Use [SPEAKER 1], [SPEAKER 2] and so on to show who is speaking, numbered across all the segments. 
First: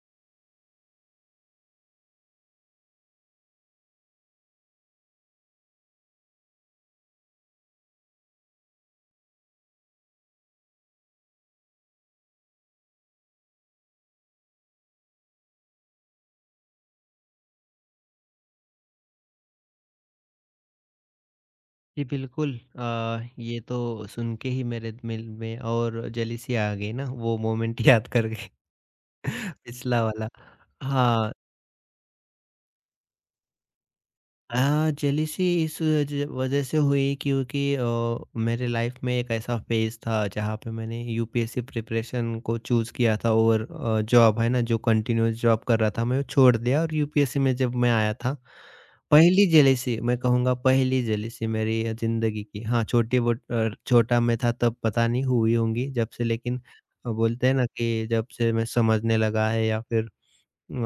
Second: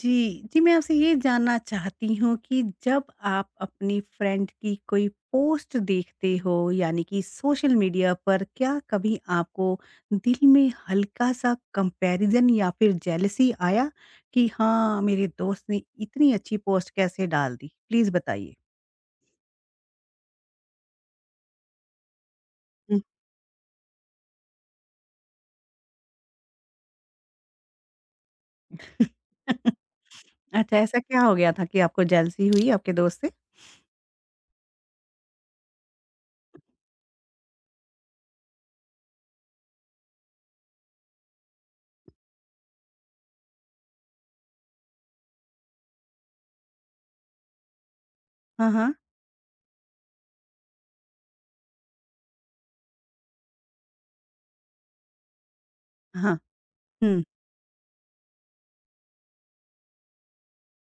[SPEAKER 1] जी, जी, मैं आपसे ये जानना चाहती हूँ कि जब आप अपनी फ्रेंड की कोई पोस्ट देखते हो यानी कि सोशल मीडिया पर क्या कभी आपको दिल में हल्का-सा कंपैरिज़न या फिर जेलसी आया कि हाँ, मेरे दोस्त ने इतनी अच्छी पोस्ट कैसे डाल दी? प्लीज़ बताइए?
[SPEAKER 2] जी, बिल्कुल ये तो सुन के ही मेरे दिल में और जेलिसी आ गई ना, वो मोमेंट याद करके
[SPEAKER 1] हुँ।
[SPEAKER 2] पिछला वाला।
[SPEAKER 1] अच्छा, ऐसा क्या
[SPEAKER 2] हाँ,
[SPEAKER 1] हो गया था कि आपको जेलसी हुई आपके दोस्त से?
[SPEAKER 2] जेलिसी इस ज वजह से हुई क्योंकि मेरे लाइफ में एक ऐसा फेज़ था जहाँ पे मैंने यूपीएससी प्रिपरेशन को चूज़ किया था और जॉब है ना, जो कंटिन्यूअस जॉब कर रहा था मैं, वो छोड़ दिया और यूपीएससी में जब मैं आया था,
[SPEAKER 1] हाँ, हाँ।
[SPEAKER 2] पहली जेलिसी मैं कहूँगा, पहली जेलिसी मेरी ज़िंदगी की। हाँ, छोटा मैं था तब पता नहीं हुई होंगी जब से,
[SPEAKER 1] हाँ।
[SPEAKER 2] लेकिन
[SPEAKER 1] हुँ,
[SPEAKER 2] बोलते हैं ना कि जब से मैं समझने लगा है या फिर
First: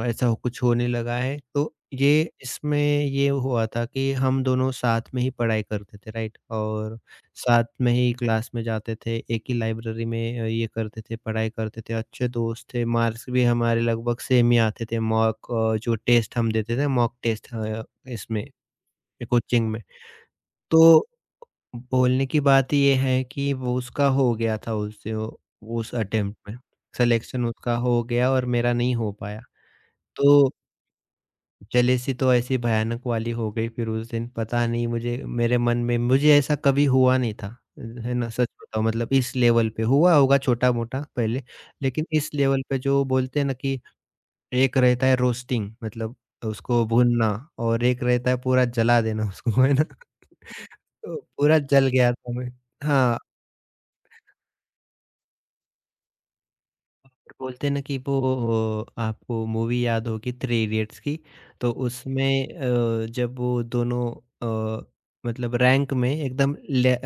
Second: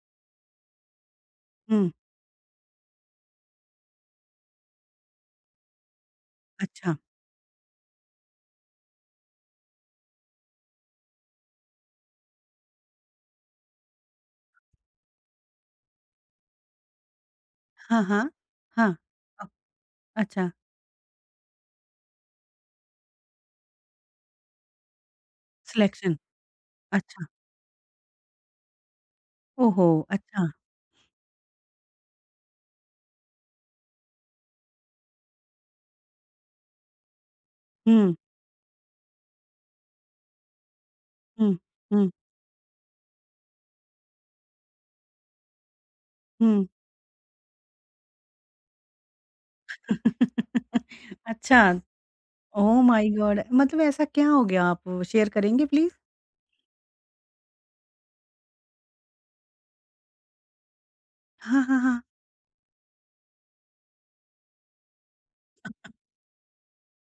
[SPEAKER 2] ऐसा हो कुछ होने लगा है। तो
[SPEAKER 1] हुँ।
[SPEAKER 2] ये इसमें ये हुआ था कि हम दोनों साथ में ही पढ़ाई करते थे, राइट?
[SPEAKER 1] अच्छा।
[SPEAKER 2] और साथ में ही क्लास में जाते थे, एक ही लाइब्रेरी में ये करते थे, पढ़ाई करते थे, अच्छे दोस्त थे, मार्क्स भी हमारे लगभग सेम ही आते थे, जो टेस्ट हम देते थे, मॉक टेस्ट,
[SPEAKER 1] हाँ, हाँ।
[SPEAKER 2] इसमें
[SPEAKER 1] हाँ। अ,
[SPEAKER 2] कोचिंग में।
[SPEAKER 1] अच्छा,
[SPEAKER 2] तो बोलने की बात ये है कि वो उसका हो गया था, उससे उस
[SPEAKER 1] सिलेक्शन।
[SPEAKER 2] अटेम्प्ट में,
[SPEAKER 1] अच्छा।
[SPEAKER 2] सिलेक्शन उसका हो गया और मेरा नहीं हो पाया।
[SPEAKER 1] ओहो! अच्छा।
[SPEAKER 2] तो जलेसी तो ऐसी भयानक वाली हो गई फिर उस दिन, पता नहीं मुझे, मेरे मन में मुझे ऐसा कभी हुआ नहीं था।
[SPEAKER 1] हुँ,
[SPEAKER 2] है ना? सच बताऊँ, मतलब इस लेवल पे हुआ होगा छोटा-मोटा पहले,
[SPEAKER 1] हुँ,
[SPEAKER 2] लेकिन
[SPEAKER 1] हुँ,
[SPEAKER 2] इस लेवल पे जो बोलते हैं ना कि एक रहता है रोस्टिंग, मतलब
[SPEAKER 1] हुँ।
[SPEAKER 2] उसको भूनना, और एक रहता है पूरा जला देना उसको, है ना? तो पूरा
[SPEAKER 1] अच्छा।
[SPEAKER 2] जल गया था मैं।
[SPEAKER 1] ओह माय
[SPEAKER 2] हाँ,
[SPEAKER 1] गॉड! मतलब ऐसा क्या हो गया? आप शेयर करेंगे प्लीज़?
[SPEAKER 2] बोलते हैं ना कि वो आपको मूवी याद होगी थ्री इडियट्स की,
[SPEAKER 1] हाँ,
[SPEAKER 2] तो
[SPEAKER 1] हाँ, हाँ।
[SPEAKER 2] उसमें जब वो दोनों अ, मतलब रैंक में एकदम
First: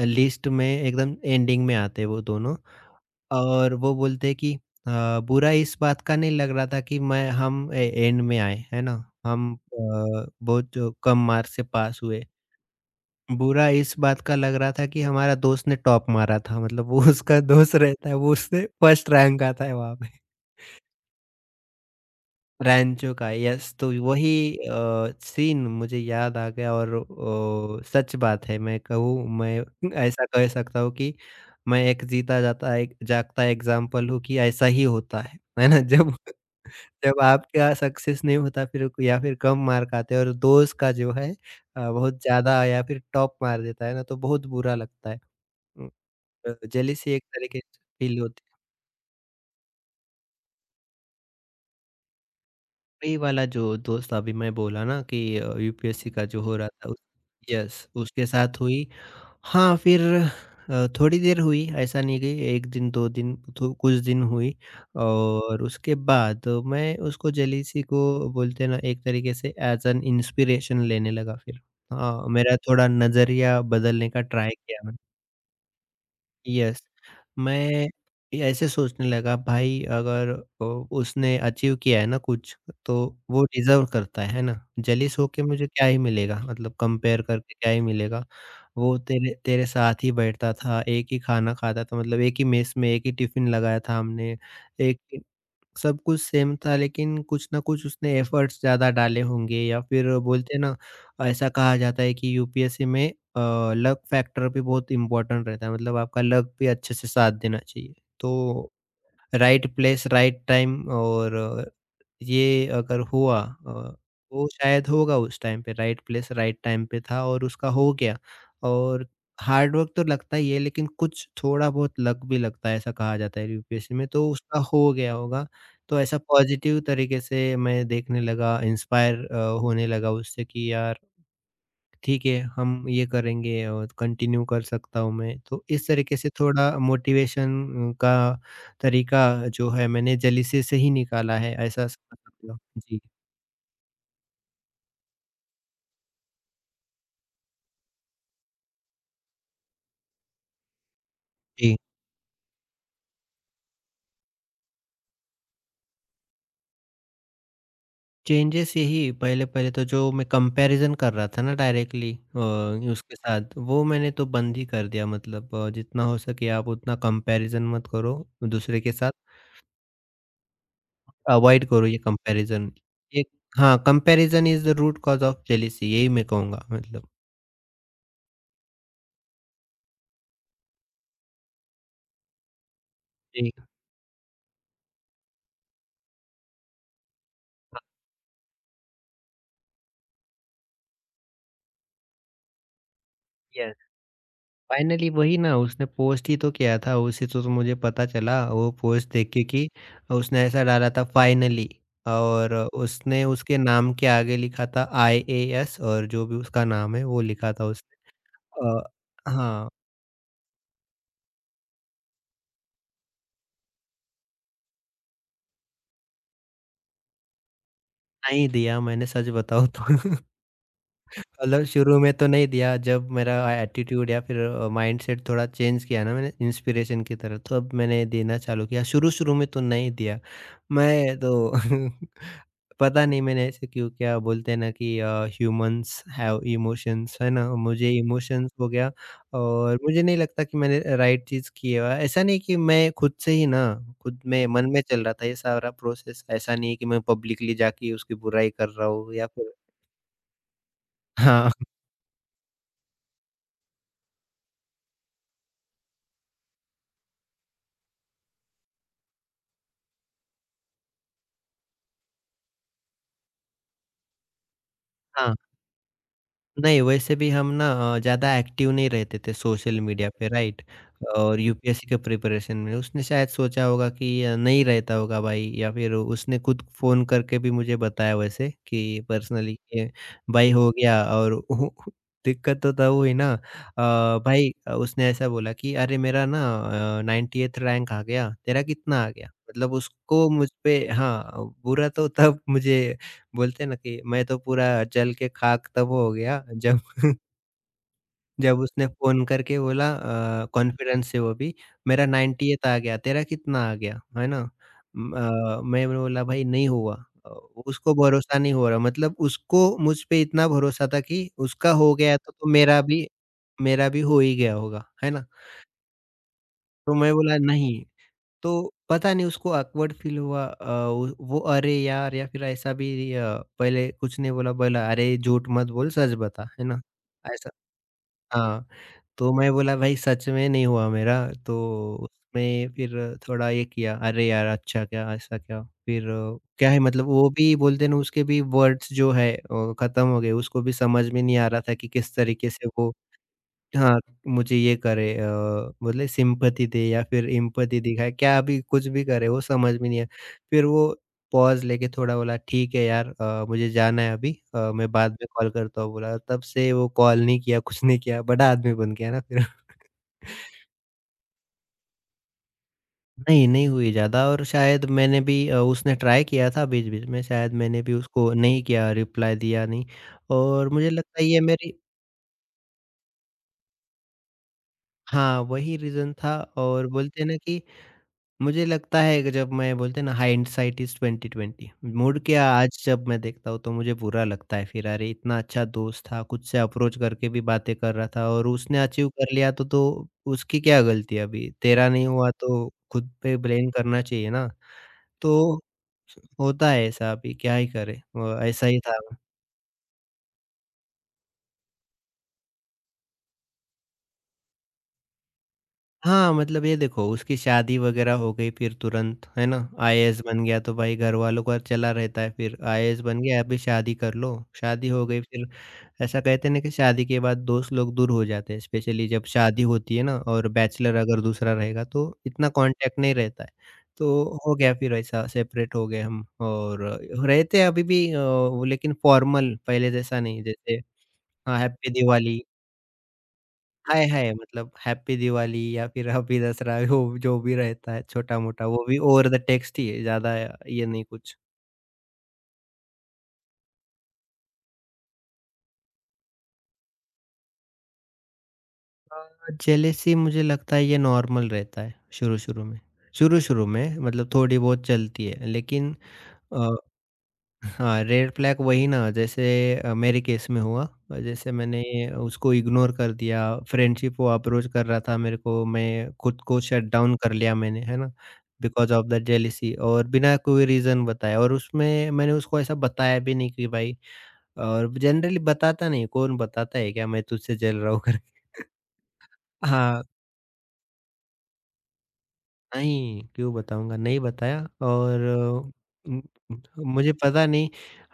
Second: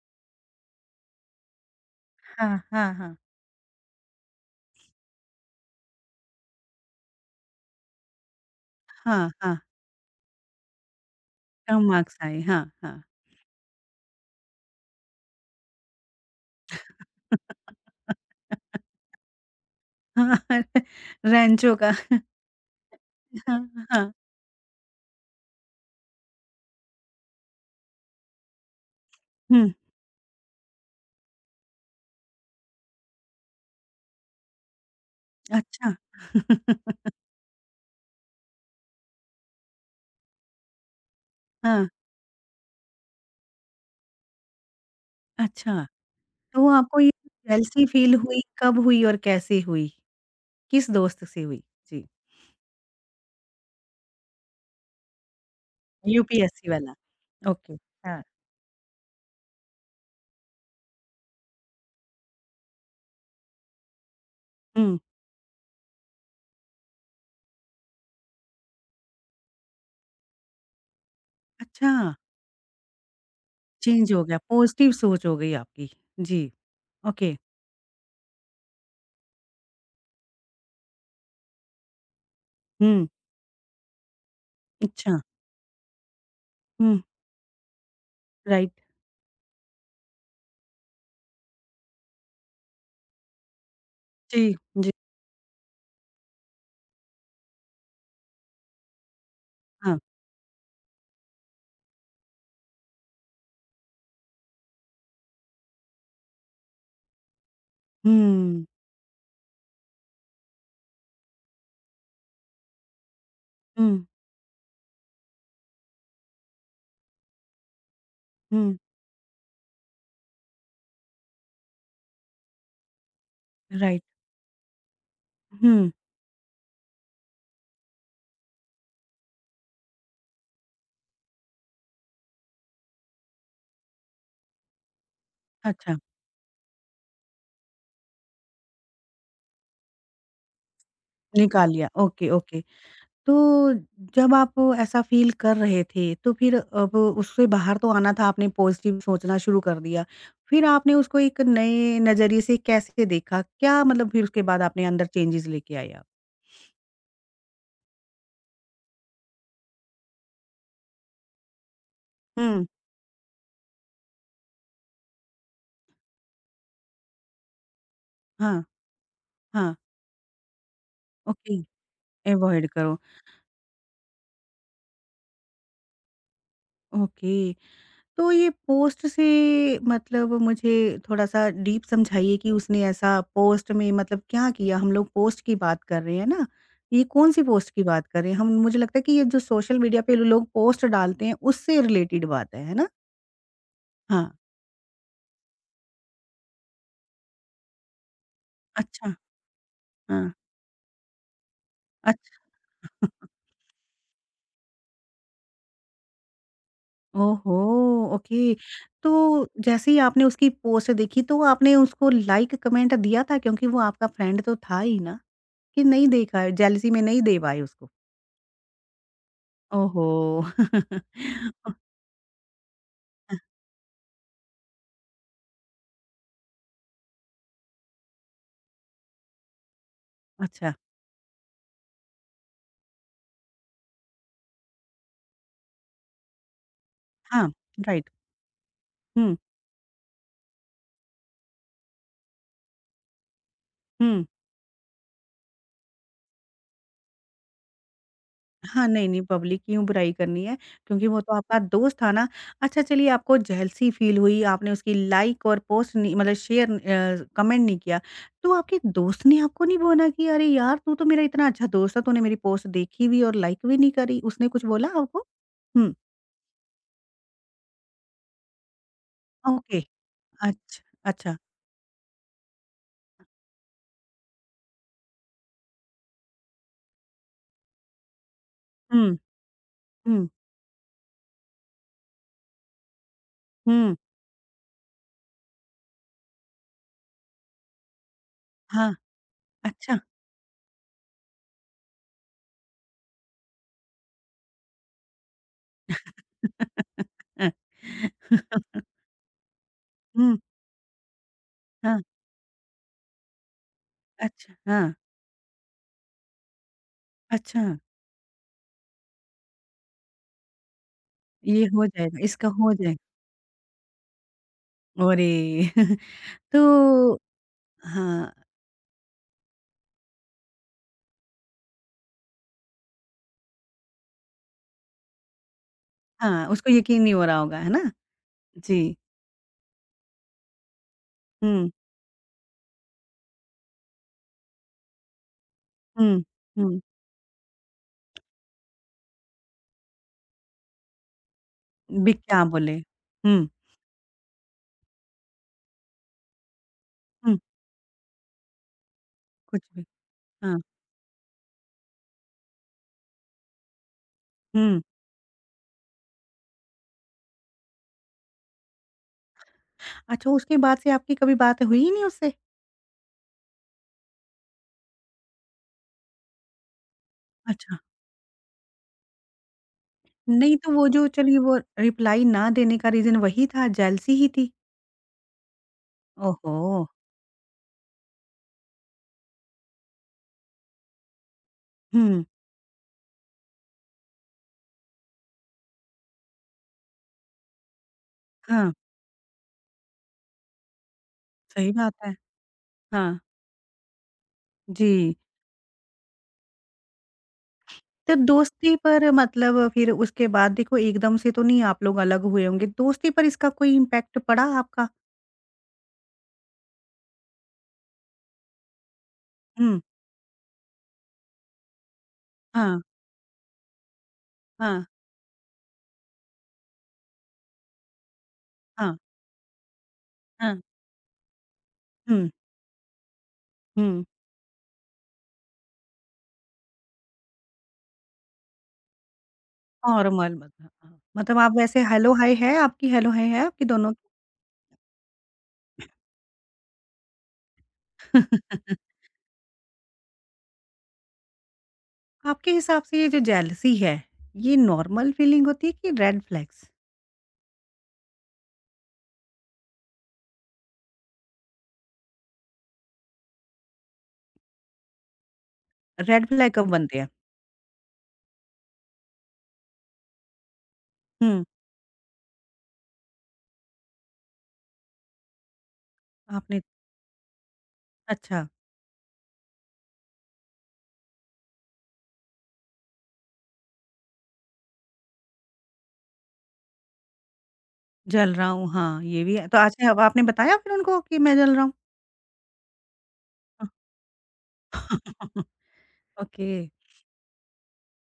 [SPEAKER 2] लिस्ट में एकदम एंडिंग में आते हैं वो दोनों,
[SPEAKER 1] हाँ, हाँ, हाँ।
[SPEAKER 2] और वो बोलते हैं कि बुरा इस बात का नहीं लग रहा था कि मैं हम एंड में आए, है ना?
[SPEAKER 1] हाँ,
[SPEAKER 2] हम
[SPEAKER 1] हाँ।
[SPEAKER 2] बहुत कम मार्क्स से
[SPEAKER 1] कम
[SPEAKER 2] पास
[SPEAKER 1] मार्क्स
[SPEAKER 2] हुए।
[SPEAKER 1] आए। हाँ, हाँ।
[SPEAKER 2] बुरा इस बात का लग रहा था कि हमारा दोस्त ने टॉप मारा था, मतलब वो उसका दोस्त रहता है, वो उसने फर्स्ट रैंक आता है वहां पे,
[SPEAKER 1] हाँ, रेंचो का।
[SPEAKER 2] रैंचो का, यस।
[SPEAKER 1] हाँ,
[SPEAKER 2] तो
[SPEAKER 1] हाँ।
[SPEAKER 2] वही सीन मुझे याद आ गया और सच बात है, मैं कहूँ, मैं
[SPEAKER 1] हुँ।
[SPEAKER 2] ऐसा कह सकता हूँ कि मैं एक जीता जाता एक जागता एग्ज़ाम्पल हूँ कि ऐसा ही होता है ना?
[SPEAKER 1] अच्छा।
[SPEAKER 2] जब जब आपका सक्सेस नहीं होता फिर, या फिर कम मार्क आते हैं और दोस्त का जो है
[SPEAKER 1] हाँ,
[SPEAKER 2] बहुत ज़्यादा, या फिर टॉप मार देता है ना, तो बहुत बुरा लगता है।
[SPEAKER 1] अच्छा।
[SPEAKER 2] उम,
[SPEAKER 1] तो आपको ये
[SPEAKER 2] जेलसी एक तरीके से
[SPEAKER 1] जेलसी फ़ील
[SPEAKER 2] फील
[SPEAKER 1] हुई,
[SPEAKER 2] होती है।
[SPEAKER 1] कब हुई और कैसे हुई? किस दोस्त से हुई? जी,
[SPEAKER 2] वही वाला जो दोस्त, अभी मैं बोला ना कि यूपीएससी का जो हो रहा
[SPEAKER 1] यूपीएससी
[SPEAKER 2] था,
[SPEAKER 1] वाला।
[SPEAKER 2] उस
[SPEAKER 1] ओके,
[SPEAKER 2] यस,
[SPEAKER 1] हाँ।
[SPEAKER 2] उसके साथ हुई। हाँ, फिर थोड़ी देर हुई, ऐसा नहीं कि 1 दिन, 2 दिन, तो कुछ दिन हुई,
[SPEAKER 1] हुँ,
[SPEAKER 2] और उसके बाद मैं उसको, जेलीसी को, बोलते हैं ना, एक तरीके से एज़ एन इंस्पिरेशन लेने लगा फिर।
[SPEAKER 1] अच्छा,
[SPEAKER 2] हाँ, मेरा थोड़ा नज़रिया बदलने
[SPEAKER 1] चेंज
[SPEAKER 2] का
[SPEAKER 1] हो गया,
[SPEAKER 2] ट्राई किया
[SPEAKER 1] पॉज़िटिव
[SPEAKER 2] मैंने।
[SPEAKER 1] सोच हो गई आपकी। जी,
[SPEAKER 2] यस,
[SPEAKER 1] ओके।
[SPEAKER 2] मैं ऐसे सोचने लगा, भाई अगर अ, उसने अचीव किया है ना कुछ, तो
[SPEAKER 1] हुँ,
[SPEAKER 2] वो डिज़र्व करता है ना?
[SPEAKER 1] अच्छा।
[SPEAKER 2] जेलिस होके मुझे क्या ही मिलेगा, मतलब
[SPEAKER 1] हुँ,
[SPEAKER 2] कंपेयर करके क्या ही मिलेगा?
[SPEAKER 1] राइट।
[SPEAKER 2] वो तेरे तेरे साथ ही बैठता था, एक ही खाना खाता था, मतलब एक ही मेस में एक ही टिफ़िन लगाया था हमने,
[SPEAKER 1] जी, जी,
[SPEAKER 2] एक सब कुछ सेम था, लेकिन कुछ ना कुछ उसने एफर्ट्स ज़्यादा डाले होंगे, या
[SPEAKER 1] हाँ।
[SPEAKER 2] फिर बोलते हैं ना, ऐसा कहा जाता है कि यूपीएससी में लक फैक्टर भी बहुत इम्पोर्टेंट रहता है, मतलब आपका लक भी अच्छे से साथ देना चाहिए।
[SPEAKER 1] हुँ,
[SPEAKER 2] तो राइट प्लेस राइट टाइम, और ये अगर हुआ,
[SPEAKER 1] हुँ,
[SPEAKER 2] वो शायद होगा उस टाइम पे राइट प्लेस राइट टाइम पे था और उसका हो गया।
[SPEAKER 1] हुँ,
[SPEAKER 2] और हार्ड वर्क तो लगता ही है, लेकिन कुछ थोड़ा बहुत लक भी लगता है, ऐसा कहा जाता है यूपीएससी
[SPEAKER 1] राइट।
[SPEAKER 2] में, तो उसका हो गया होगा।
[SPEAKER 1] हुँ,
[SPEAKER 2] तो ऐसा पॉजिटिव तरीके से मैं देखने लगा, इंस्पायर होने लगा उससे कि यार ठीक है, हम ये करेंगे और कंटिन्यू कर सकता हूँ मैं। तो इस
[SPEAKER 1] अच्छा,
[SPEAKER 2] तरीके से थोड़ा मोटिवेशन का तरीका जो है, मैंने जलीसे से ही निकाला है,
[SPEAKER 1] निकाल
[SPEAKER 2] ऐसा
[SPEAKER 1] लिया।
[SPEAKER 2] समझ
[SPEAKER 1] ओके,
[SPEAKER 2] सकते हो।
[SPEAKER 1] ओके।
[SPEAKER 2] जी,
[SPEAKER 1] तो जब आप ऐसा फ़ील कर रहे थे, तो फिर अब उससे बाहर तो आना था, आपने पॉज़िटिव सोचना शुरू कर दिया। फिर आपने उसको एक
[SPEAKER 2] जी।
[SPEAKER 1] नए नज़रिए से कैसे देखा? क्या मतलब फिर उसके बाद आपने अंदर चेंजेज़ लेके आए आप?
[SPEAKER 2] चेंजेस यही, पहले-पहले तो जो मैं कंपैरिज़न कर रहा था ना डायरेक्टली,
[SPEAKER 1] हुँ।
[SPEAKER 2] उसके साथ, वो मैंने तो बंद ही कर दिया, मतलब जितना हो सके आप उतना कंपैरिज़न मत करो
[SPEAKER 1] हाँ,
[SPEAKER 2] दूसरे के साथ,
[SPEAKER 1] हाँ, ओके,
[SPEAKER 2] अवॉइड करो ये
[SPEAKER 1] अवॉइड
[SPEAKER 2] कंपैरिज़न।
[SPEAKER 1] करो,
[SPEAKER 2] एक हाँ, comparison is the root cause of jealousy, यही मैं कहूँगा मतलब।
[SPEAKER 1] ओके। तो ये पोस्ट से मतलब मुझे थोड़ा-सा डीप समझाइए कि उसने ऐसा
[SPEAKER 2] जी।
[SPEAKER 1] पोस्ट में मतलब क्या किया? हम लोग पोस्ट की बात कर रहे हैं ना, ये कौन-सी पोस्ट की बात कर रहे हैं? हम मुझे लगता है कि ये जो सोशल मीडिया पे लोग पोस्ट डालते हैं, उससे रिलेटेड बात है ना?
[SPEAKER 2] यस,
[SPEAKER 1] हाँ,
[SPEAKER 2] फाइनली वही ना, उसने पोस्ट ही तो किया था, उसी से तो मुझे पता चला, वो पोस्ट
[SPEAKER 1] अच्छा,
[SPEAKER 2] देख के कि
[SPEAKER 1] हाँ,
[SPEAKER 2] उसने ऐसा डाला था फाइनली।
[SPEAKER 1] अच्छा।
[SPEAKER 2] और उसने उसके नाम के आगे लिखा था आईएएस, और जो भी उसका नाम है वो लिखा
[SPEAKER 1] ओहो!
[SPEAKER 2] था उसने।
[SPEAKER 1] ओके। तो
[SPEAKER 2] हाँ,
[SPEAKER 1] जैसे ही आपने उसकी पोस्ट देखी, तो आपने उसको लाइक, कमेंट दिया था? क्योंकि वो आपका फ्रेंड तो था ही ना, कि नहीं देखा है, जेलसी में नहीं दे पाए उसको?
[SPEAKER 2] नहीं दिया मैंने, सच बताऊँ
[SPEAKER 1] ओहो!
[SPEAKER 2] तो। कलर
[SPEAKER 1] अ,
[SPEAKER 2] शुरू में तो नहीं दिया, जब मेरा एटीट्यूड या फिर माइंडसेट थोड़ा चेंज किया ना मैंने इंस्पिरेशन की तरह, तो अब मैंने देना चालू किया, शुरू शुरू में तो नहीं दिया।
[SPEAKER 1] अच्छा,
[SPEAKER 2] मैं तो पता नहीं मैंने ऐसे क्यों, क्या बोलते हैं ना कि ह्यूमंस हैव इमोशंस, है ना?
[SPEAKER 1] हाँ,
[SPEAKER 2] मुझे
[SPEAKER 1] राइट।
[SPEAKER 2] इमोशंस हो गया,
[SPEAKER 1] हुँ,
[SPEAKER 2] और मुझे नहीं लगता कि मैंने राइट चीज़ की है। ऐसा नहीं कि मैं खुद से ही ना, खुद
[SPEAKER 1] हुँ।
[SPEAKER 2] में मन में चल रहा था ये सारा प्रोसेस, ऐसा नहीं है कि मैं पब्लिकली जाके उसकी बुराई कर
[SPEAKER 1] हाँ,
[SPEAKER 2] रहा हूँ
[SPEAKER 1] नहीं-नहीं
[SPEAKER 2] या फिर,
[SPEAKER 1] पब्लिक क्यों बुराई करनी है, क्योंकि वो तो
[SPEAKER 2] हाँ।
[SPEAKER 1] आपका दोस्त था ना। अच्छा चलिए आपको जेलसी फ़ील हुई, आपने उसकी लाइक और पोस्ट नहीं मतलब शेयर कमेंट नहीं किया। तो आपके दोस्त ने आपको नहीं बोला कि अरे यार तू तो मेरा इतना अच्छा दोस्त था, तूने मेरी पोस्ट देखी भी और लाइक भी नहीं करी, उसने कुछ बोला आपको?
[SPEAKER 2] हाँ।
[SPEAKER 1] हुँ,
[SPEAKER 2] नहीं, वैसे भी हम ना ज़्यादा एक्टिव नहीं रहते थे
[SPEAKER 1] ओके,
[SPEAKER 2] सोशल मीडिया पे, राइट?
[SPEAKER 1] अच्छा, अच्छा।
[SPEAKER 2] और यूपीएससी के प्रिपरेशन में उसने शायद सोचा होगा कि नहीं रहता होगा भाई, या फिर उसने खुद फ़ोन करके भी मुझे बताया वैसे, कि
[SPEAKER 1] हुँ,
[SPEAKER 2] पर्सनली कि
[SPEAKER 1] हुँ,
[SPEAKER 2] भाई हो गया। और वो दिक्कत तो तब हुई ना,
[SPEAKER 1] हुँ।
[SPEAKER 2] भाई, उसने ऐसा बोला कि अरे मेरा ना 90th रैंक आ गया, तेरा
[SPEAKER 1] हाँ,
[SPEAKER 2] कितना आ गया? मतलब
[SPEAKER 1] अच्छा।
[SPEAKER 2] उसको मुझ पे, हाँ, बुरा तो तब मुझे, बोलते हैं ना कि मैं तो पूरा जल के खाक तब हो गया जब जब उसने फ़ोन करके बोला
[SPEAKER 1] हुँ,
[SPEAKER 2] कॉन्फिडेंस से वो भी,
[SPEAKER 1] हाँ।
[SPEAKER 2] मेरा 90th आ गया, तेरा कितना आ गया, है ना?
[SPEAKER 1] अच्छा, हाँ।
[SPEAKER 2] मैं बोला, भाई नहीं हुआ। अ,
[SPEAKER 1] अच्छा,
[SPEAKER 2] उसको भरोसा नहीं हो रहा, मतलब उसको मुझ पे इतना भरोसा था कि
[SPEAKER 1] ये
[SPEAKER 2] उसका
[SPEAKER 1] हो
[SPEAKER 2] हो गया
[SPEAKER 1] जाएगा,
[SPEAKER 2] तो,
[SPEAKER 1] इसका हो
[SPEAKER 2] मेरा
[SPEAKER 1] जाएगा।
[SPEAKER 2] भी, मेरा भी हो ही गया होगा, है ना?
[SPEAKER 1] अरे!
[SPEAKER 2] तो मैं
[SPEAKER 1] तो
[SPEAKER 2] बोला नहीं,
[SPEAKER 1] हाँ,
[SPEAKER 2] तो पता नहीं उसको ऑकवर्ड फील हुआ, वो अरे यार, या फिर ऐसा भी, पहले कुछ नहीं बोला बोला अरे झूठ मत बोल, सच
[SPEAKER 1] हाँ,
[SPEAKER 2] बता, है
[SPEAKER 1] उसको
[SPEAKER 2] ना?
[SPEAKER 1] यकीन नहीं हो रहा
[SPEAKER 2] ऐसा,
[SPEAKER 1] होगा, है ना?
[SPEAKER 2] हाँ।
[SPEAKER 1] जी।
[SPEAKER 2] तो मैं बोला, भाई सच में नहीं हुआ मेरा। तो
[SPEAKER 1] हुँ,
[SPEAKER 2] उसमें फिर थोड़ा ये किया, अरे यार अच्छा, क्या ऐसा क्या, फिर
[SPEAKER 1] हुँ,
[SPEAKER 2] क्या है,
[SPEAKER 1] हुँ।
[SPEAKER 2] मतलब वो भी बोलते ना, उसके भी वर्ड्स जो है खत्म हो गए, उसको भी समझ में नहीं आ रहा था कि
[SPEAKER 1] भी
[SPEAKER 2] किस
[SPEAKER 1] क्या
[SPEAKER 2] तरीके से
[SPEAKER 1] बोले?
[SPEAKER 2] वो,
[SPEAKER 1] हुँ,
[SPEAKER 2] हाँ, मुझे ये करे, बोले सिम्पैथी दे या फिर
[SPEAKER 1] हुँ,
[SPEAKER 2] एम्पैथी दिखाए, क्या भी, कुछ भी करे, वो
[SPEAKER 1] कुछ
[SPEAKER 2] समझ
[SPEAKER 1] भी।
[SPEAKER 2] में नहीं आया।
[SPEAKER 1] हाँ,
[SPEAKER 2] फिर वो पॉज़ लेके थोड़ा बोला, ठीक है यार, मुझे जाना है अभी,
[SPEAKER 1] हुँ।
[SPEAKER 2] मैं बाद में कॉल करता हूँ, बोला। तब से वो कॉल नहीं किया, कुछ नहीं किया, बड़ा आदमी बन गया ना फिर।
[SPEAKER 1] अच्छा, उसके बाद से आपकी कभी बात हुई ही नहीं उससे?
[SPEAKER 2] नहीं, नहीं हुई ज़्यादा, और शायद मैंने भी, उसने ट्राई किया था बीच-बीच में, शायद
[SPEAKER 1] अच्छा।
[SPEAKER 2] मैंने भी उसको नहीं किया, रिप्लाई दिया नहीं,
[SPEAKER 1] नहीं
[SPEAKER 2] और
[SPEAKER 1] तो वो
[SPEAKER 2] मुझे
[SPEAKER 1] जो
[SPEAKER 2] लगता है
[SPEAKER 1] चलिए
[SPEAKER 2] ये
[SPEAKER 1] वो
[SPEAKER 2] मेरी,
[SPEAKER 1] रिप्लाई ना देने का रीज़न वही था, जेलसी ही थी?
[SPEAKER 2] हाँ, वही रीज़न था।
[SPEAKER 1] ओहो!
[SPEAKER 2] और बोलते हैं ना कि, मुझे लगता है कि जब मैं, बोलते हैं ना, हाइंडसाइट इज़ 20/20, मुड़
[SPEAKER 1] हुँ,
[SPEAKER 2] के आज जब मैं देखता हूँ तो मुझे बुरा लगता है फिर, अरे इतना अच्छा दोस्त था, खुद से अप्रोच करके भी बातें कर रहा था, और
[SPEAKER 1] हाँ,
[SPEAKER 2] उसने अचीव कर लिया तो उसकी क्या गलती है अभी?
[SPEAKER 1] सही
[SPEAKER 2] तेरा
[SPEAKER 1] बात
[SPEAKER 2] नहीं
[SPEAKER 1] है।
[SPEAKER 2] हुआ तो खुद
[SPEAKER 1] हाँ,
[SPEAKER 2] पे ब्लेम करना चाहिए ना।
[SPEAKER 1] जी।
[SPEAKER 2] तो होता है ऐसा, अभी क्या ही करें?
[SPEAKER 1] तो
[SPEAKER 2] ऐसा
[SPEAKER 1] दोस्ती
[SPEAKER 2] ही था।
[SPEAKER 1] पर मतलब फिर उसके बाद देखो एकदम से तो नहीं आप लोग अलग हुए होंगे, दोस्ती पर इसका कोई इम्पैक्ट पड़ा आपका?
[SPEAKER 2] हाँ, मतलब ये देखो, उसकी शादी वग़ैरह हो गई फिर तुरंत, है ना?
[SPEAKER 1] हुँ,
[SPEAKER 2] आईएएस बन गया तो भाई घरवालों का चला रहता है फिर,
[SPEAKER 1] हाँ,
[SPEAKER 2] आईएएस बन गया अभी शादी कर लो।
[SPEAKER 1] हाँ,
[SPEAKER 2] शादी हो गई फिर ऐसा कहते हैं ना कि शादी के बाद दोस्त लोग दूर हो जाते हैं,
[SPEAKER 1] हाँ,
[SPEAKER 2] स्पेशली जब शादी होती है ना और
[SPEAKER 1] हाँ।
[SPEAKER 2] बैचलर अगर दूसरा रहेगा तो
[SPEAKER 1] हुँ,
[SPEAKER 2] इतना कॉन्टैक्ट नहीं रहता है।
[SPEAKER 1] हुँ,
[SPEAKER 2] तो हो गया फिर ऐसा सेपरेट हो गए हम और रहते हैं अभी भी वो, लेकिन फॉर्मल पहले जैसा
[SPEAKER 1] नॉर्मल
[SPEAKER 2] नहीं,
[SPEAKER 1] मतलब
[SPEAKER 2] जैसे
[SPEAKER 1] हाँ, मतलब आप
[SPEAKER 2] हाँ,
[SPEAKER 1] वैसे
[SPEAKER 2] हैप्पी
[SPEAKER 1] हेलो हाय
[SPEAKER 2] दिवाली।
[SPEAKER 1] है आपकी हेलो हाय है आपकी दोनों
[SPEAKER 2] हाय,
[SPEAKER 1] की?
[SPEAKER 2] हाय मतलब हैप्पी दिवाली या फिर हैप्पी दशहरा हो जो भी रहता है छोटा-मोटा वो भी ओवर द टेक्स्ट ही है, ज़्यादा ये नहीं कुछ।
[SPEAKER 1] आपके हिसाब से ये जो जेलसी है, ये नॉर्मल फीलिंग होती है कि रेड फ्लैग्स?
[SPEAKER 2] अ, जेलेसी मुझे लगता है ये नॉर्मल रहता है शुरू-शुरू में। शुरू-शुरू में मतलब थोड़ी बहुत चलती है लेकिन
[SPEAKER 1] रेड फ्लैग
[SPEAKER 2] अ
[SPEAKER 1] कब बनते हैं?
[SPEAKER 2] हाँ, रेड फ्लैग वही ना जैसे मेरे केस में हुआ।
[SPEAKER 1] हुँ,
[SPEAKER 2] जैसे मैंने उसको इग्नोर कर दिया। फ्रेंडशिप वो अप्रोच कर रहा था मेरे को, मैं खुद
[SPEAKER 1] आपने
[SPEAKER 2] को शट डाउन कर लिया मैंने, है ना?
[SPEAKER 1] अच्छा,
[SPEAKER 2] बिकॉज ऑफ द जेलिसी और बिना कोई रीज़न बताए। और उसमें मैंने उसको ऐसा बताया भी नहीं कि भाई, और जनरली बताता नहीं कौन बताता है क्या मैं तुझसे जल रहा हूँ
[SPEAKER 1] जल
[SPEAKER 2] करके।
[SPEAKER 1] रहा हूँ हाँ, ये भी है। तो अच्छा अब
[SPEAKER 2] हाँ,
[SPEAKER 1] आपने बताया फिर उनको कि मैं जल रहा हूँ?
[SPEAKER 2] नहीं, क्यों बताऊँगा, नहीं बताया। और उम,
[SPEAKER 1] ओके।
[SPEAKER 2] मुझे पता नहीं,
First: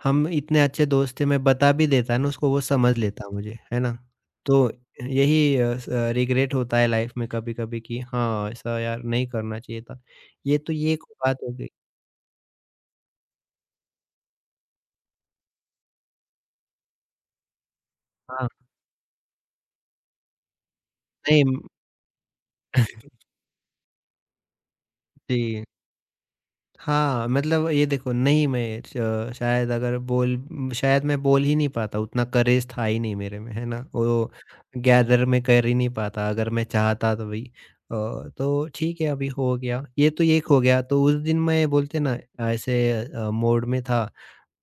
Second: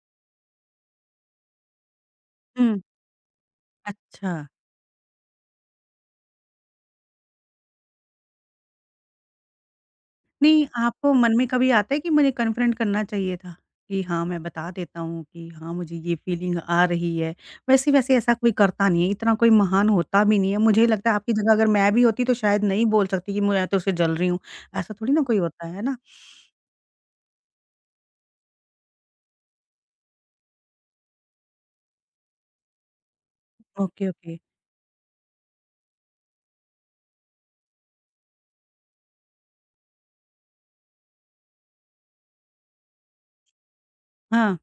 [SPEAKER 2] हम इतने अच्छे दोस्त थे, मैं बता भी देता ना उसको वो
[SPEAKER 1] हुँ।
[SPEAKER 2] समझ लेता मुझे, है ना?
[SPEAKER 1] अच्छा।
[SPEAKER 2] तो यही अ, स रिग्रेट होता है लाइफ़ में कभी-कभी कि हाँ, ऐसा यार नहीं करना चाहिए था। ये
[SPEAKER 1] नहीं,
[SPEAKER 2] तो ये एक
[SPEAKER 1] आपको मन
[SPEAKER 2] बात
[SPEAKER 1] में
[SPEAKER 2] हो गई।
[SPEAKER 1] कभी आता है कि मुझे कन्फ्रंट करना चाहिए था, कि हाँ, मैं बता देता हूँ कि हाँ, मुझे ये फीलिंग आ रही है। वैसे-वैसे ऐसा
[SPEAKER 2] हाँ,
[SPEAKER 1] कोई करता नहीं है, इतना कोई महान होता भी नहीं है। मुझे लगता है आपकी
[SPEAKER 2] नहीं
[SPEAKER 1] जगह
[SPEAKER 2] म-
[SPEAKER 1] अगर मैं भी होती तो शायद नहीं बोल सकती कि मैं तो उससे जल रही हूँ, ऐसा थोड़ी ना कोई
[SPEAKER 2] जी।
[SPEAKER 1] होता है ना?
[SPEAKER 2] हाँ, मतलब ये देखो, नहीं मैं श शायद अगर बोल शायद मैं बोल ही नहीं पाता, उतना करेज था ही नहीं मेरे में, है ना?
[SPEAKER 1] ओके,
[SPEAKER 2] वो
[SPEAKER 1] ओके।
[SPEAKER 2] गैदर में कर ही नहीं पाता अगर मैं चाहता तो भी। अ, तो ठीक है अभी हो गया, ये तो एक हो गया तो उस दिन मैं बोलते ना ऐसे मोड में था।
[SPEAKER 1] हाँ,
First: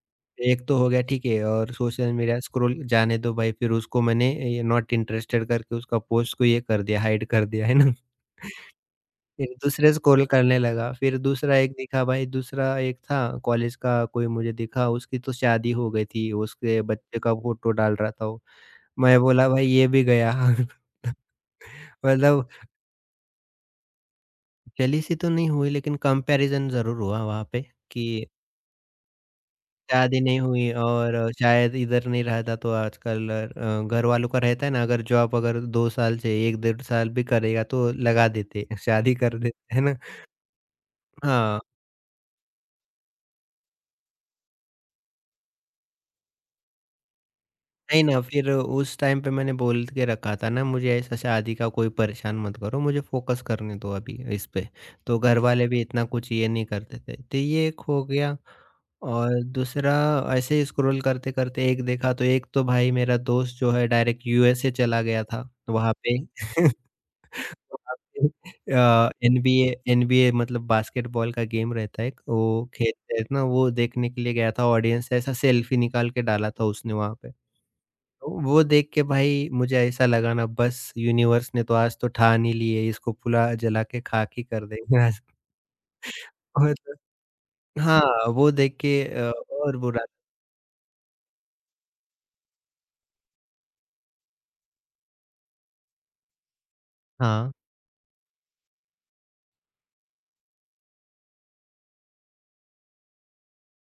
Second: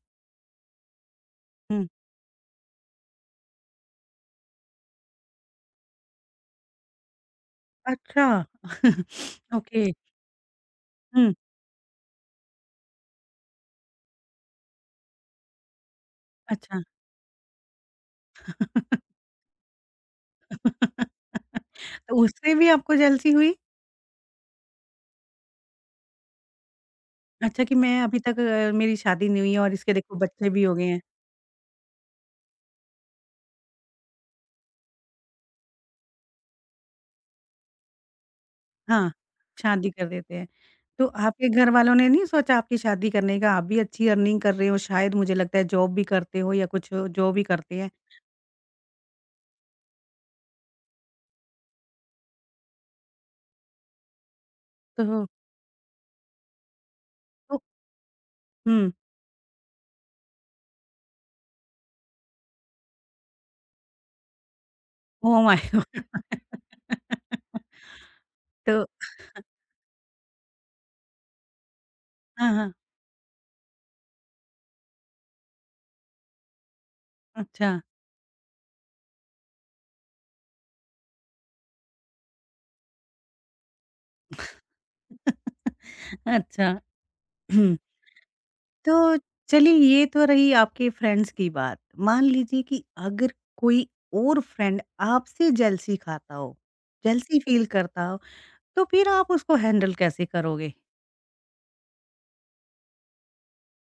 [SPEAKER 2] एक तो हो गया ठीक है, और
[SPEAKER 1] हुँ।
[SPEAKER 2] सोशल मीडिया स्क्रॉल जाने दो भाई, फिर उसको मैंने ये नॉट इंटरेस्टेड करके उसका पोस्ट को ये कर दिया, हाइड कर दिया, है ना?
[SPEAKER 1] अच्छा।
[SPEAKER 2] फिर
[SPEAKER 1] ओके।
[SPEAKER 2] दूसरे से कॉल करने लगा, फिर
[SPEAKER 1] हुँ,
[SPEAKER 2] दूसरा एक दिखा भाई, दूसरा एक था कॉलेज का कोई मुझे दिखा, उसकी तो शादी हो गई थी,
[SPEAKER 1] अच्छा।
[SPEAKER 2] उसके बच्चे का फ़ोटो डाल रहा था वो। मैं बोला भाई ये भी गया।
[SPEAKER 1] तो
[SPEAKER 2] मतलब
[SPEAKER 1] उससे भी आपको जेलसी हुई?
[SPEAKER 2] जेलसी तो नहीं हुई लेकिन कंपैरिज़न ज़रूर हुआ वहाँ पे
[SPEAKER 1] अच्छा कि मैं
[SPEAKER 2] कि
[SPEAKER 1] अभी तक मेरी शादी नहीं हुई है और इसके देखो
[SPEAKER 2] शादी नहीं
[SPEAKER 1] बच्चे भी
[SPEAKER 2] हुई
[SPEAKER 1] हो गए हैं।
[SPEAKER 2] और शायद इधर नहीं रहता तो आजकल घरवालों का रहता है ना अगर जॉब अगर 2 साल से 1 डेढ़ साल भी करेगा तो लगा देते,
[SPEAKER 1] हाँ,
[SPEAKER 2] शादी कर देते, है
[SPEAKER 1] शादी
[SPEAKER 2] ना?
[SPEAKER 1] कर देते हैं। तो आपके
[SPEAKER 2] हाँ।
[SPEAKER 1] घर वालों ने नहीं सोचा आपकी शादी करने का? आप भी अच्छी अर्निंग कर रहे हो शायद मुझे लगता है जॉब भी करते हो या कुछ जॉब भी करते हैं।
[SPEAKER 2] नहीं ना, फिर उस टाइम पे मैंने बोल के रखा था ना, मुझे ऐसा शादी का कोई परेशान मत करो, मुझे फ़ोकस करने दो अभी इस पे। तो
[SPEAKER 1] तो
[SPEAKER 2] घरवाले भी इतना कुछ ये नहीं करते थे। तो
[SPEAKER 1] तो
[SPEAKER 2] ये एक हो गया
[SPEAKER 1] हुँ,
[SPEAKER 2] और दूसरा ऐसे स्क्रॉल करते-करते एक देखा तो एक तो भाई मेरा दोस्त जो है डायरेक्ट यूएसए चला गया
[SPEAKER 1] ओह
[SPEAKER 2] था।
[SPEAKER 1] माय
[SPEAKER 2] वहाँ
[SPEAKER 1] गॉड!
[SPEAKER 2] पे वहाँ पे
[SPEAKER 1] तो
[SPEAKER 2] अ, एनबीए एनबीए मतलब बास्केटबॉल का गेम रहता है एक,
[SPEAKER 1] हाँ,
[SPEAKER 2] वो
[SPEAKER 1] हाँ,
[SPEAKER 2] खेलते हैं ना, वो देखने के लिए गया था ऑडियंस, ऐसा सेल्फी निकाल के डाला था उसने वहाँ पे।
[SPEAKER 1] अच्छा।
[SPEAKER 2] वो देख के भाई मुझे ऐसा लगा ना, बस यूनिवर्स ने तो आज तो ठान ही ली है इसको पूरा जला के खाक ही कर देंगे आज।
[SPEAKER 1] अच्छा
[SPEAKER 2] मतलब हाँ, वो देख
[SPEAKER 1] तो
[SPEAKER 2] के
[SPEAKER 1] चलिए
[SPEAKER 2] और बुरा।
[SPEAKER 1] ये तो रही आपके फ्रेंड्स की बात। मान लीजिए कि अगर कोई और फ्रेंड आपसे जेलसी खाता हो, जेलसी
[SPEAKER 2] हाँ,
[SPEAKER 1] फील करता हो, तो फिर आप उसको हैंडल कैसे करोगे?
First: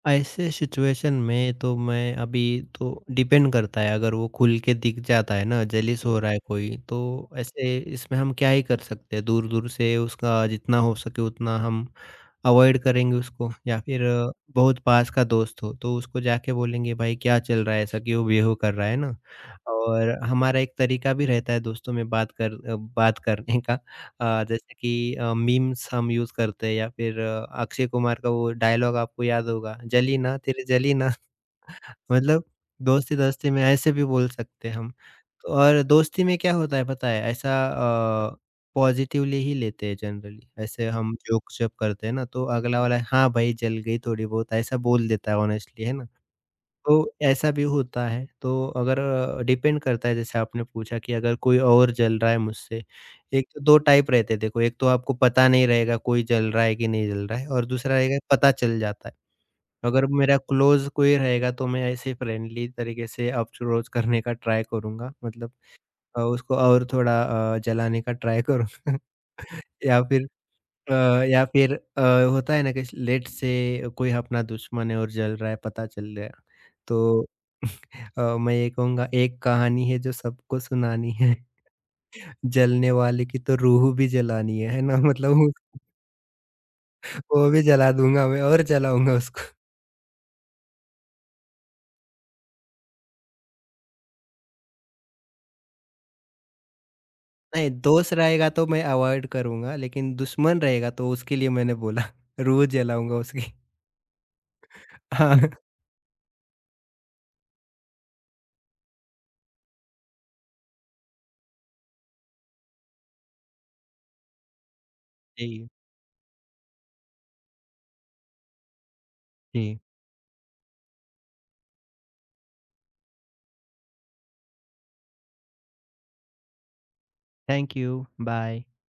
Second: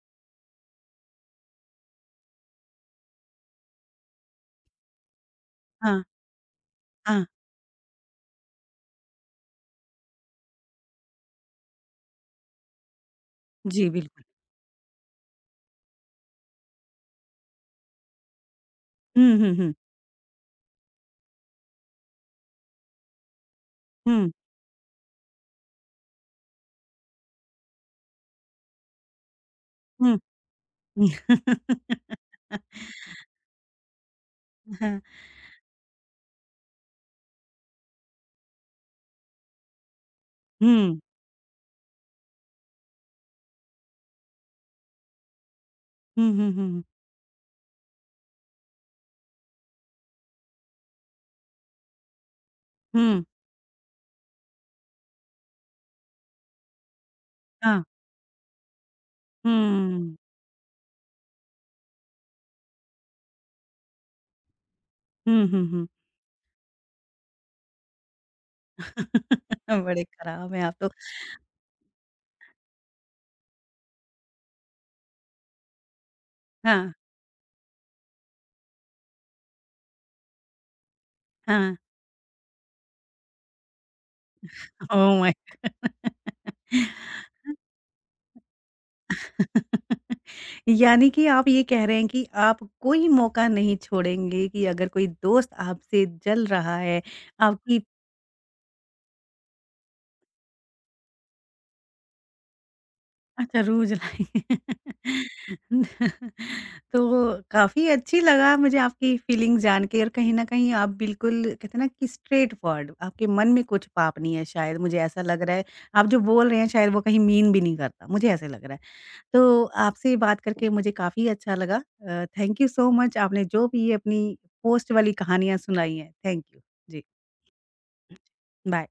[SPEAKER 2] ऐसे सिचुएशन में तो मैं अभी, तो डिपेंड करता है अगर वो खुल के दिख जाता है ना
[SPEAKER 1] हाँ,
[SPEAKER 2] जेलिस हो रहा है कोई तो,
[SPEAKER 1] हाँ।
[SPEAKER 2] ऐसे इसमें हम क्या ही कर सकते हैं, दूर-दूर से उसका जितना हो सके उतना हम अवॉइड करेंगे उसको, या
[SPEAKER 1] जी,
[SPEAKER 2] फिर
[SPEAKER 1] बिल्कुल।
[SPEAKER 2] बहुत पास का दोस्त हो तो उसको जाके बोलेंगे भाई क्या चल रहा है, ऐसा क्यों बिहेव कर रहा है ना।
[SPEAKER 1] हुँ, हुँ, हुँ।
[SPEAKER 2] और हमारा एक तरीका भी रहता है दोस्तों में बात करने का,
[SPEAKER 1] हुँ,
[SPEAKER 2] जैसे कि मीम्स हम यूज करते हैं या फिर अक्षय कुमार का वो डायलॉग आपको याद होगा
[SPEAKER 1] हुँ।
[SPEAKER 2] जली ना तेरे जली ना। मतलब दोस्ती-दोस्ती में ऐसे भी बोल सकते हैं हम।
[SPEAKER 1] हाँ।
[SPEAKER 2] तो और दोस्ती में क्या होता है पता है ऐसा अ, पॉज़िटिवली ही लेते हैं जनरली। ऐसे
[SPEAKER 1] हुँ।
[SPEAKER 2] हम जोक्स जब करते हैं ना तो अगला वाला हाँ, भाई जल गई थोड़ी बहुत ऐसा बोल देता है ऑनेस्टली, है ना?
[SPEAKER 1] हुँ, हुँ, हुँ,
[SPEAKER 2] तो ऐसा भी होता है। तो अगर डिपेंड करता है जैसे आपने पूछा कि अगर कोई और जल रहा है मुझसे,
[SPEAKER 1] हुँ।
[SPEAKER 2] एक तो 2 टाइप रहते हैं देखो, एक तो आपको पता नहीं रहेगा कोई जल रहा है कि नहीं जल रहा है और
[SPEAKER 1] हाँ।
[SPEAKER 2] दूसरा रहेगा पता चल जाता है। अगर
[SPEAKER 1] हुँ।
[SPEAKER 2] मेरा क्लोज़ कोई रहेगा तो मैं ऐसे फ्रेंडली तरीके से अप्रोच करने का ट्राई करूँगा,
[SPEAKER 1] हुँ,
[SPEAKER 2] मतलब
[SPEAKER 1] हुँ, हुँ।
[SPEAKER 2] उसको और थोड़ा जलाने का ट्राई करूँगा। या
[SPEAKER 1] बड़े
[SPEAKER 2] फिर
[SPEAKER 1] खराब हैं आप तो।
[SPEAKER 2] अ, या फिर होता है ना कि लेट से कोई अपना दुश्मन है और जल रहा है पता चल गया
[SPEAKER 1] हाँ,
[SPEAKER 2] तो मैं ये कहूँगा एक कहानी है जो सबको सुनानी है,
[SPEAKER 1] हाँ।
[SPEAKER 2] जलने वाले की तो रूह भी जलानी है ना?
[SPEAKER 1] ओह माय
[SPEAKER 2] मतलब वो
[SPEAKER 1] गॉड
[SPEAKER 2] वो भी जला दूँगा मैं और जलाऊँगा उसको।
[SPEAKER 1] यानी कि आप ये कह रहे हैं कि आप कोई मौका नहीं छोड़ेंगे कि अगर कोई दोस्त आपसे जल रहा है,
[SPEAKER 2] नहीं,
[SPEAKER 1] आपकी
[SPEAKER 2] दोस्त रहेगा तो मैं अवॉइड करूँगा, लेकिन दुश्मन रहेगा तो उसके लिए मैंने बोला, रूह जलाऊँगा उसकी।
[SPEAKER 1] अच्छा रोज़ लाएँगे।
[SPEAKER 2] हाँ।
[SPEAKER 1] तो काफ़ी अच्छी लगा मुझे आपकी फीलिंग जान के और कहीं न कहीं आप बिल्कुल कहते हैं ना कि स्ट्रेट फॉरवर्ड आपके मन में कुछ पाप नहीं है शायद मुझे ऐसा लग रहा है।
[SPEAKER 2] जी,
[SPEAKER 1] आप जो बोल रहे हैं शायद वो कहीं मीन भी नहीं करता, मुझे ऐसे लग रहा है। तो
[SPEAKER 2] जी।
[SPEAKER 1] आपसे बात करके मुझे काफ़ी अच्छा लगा। थैंक यू सो मच आपने जो भी ये अपनी पोस्ट वाली कहानियाँ सुनाई हैं। Thank you. जी,
[SPEAKER 2] थैंक यू, बाय।
[SPEAKER 1] बाय।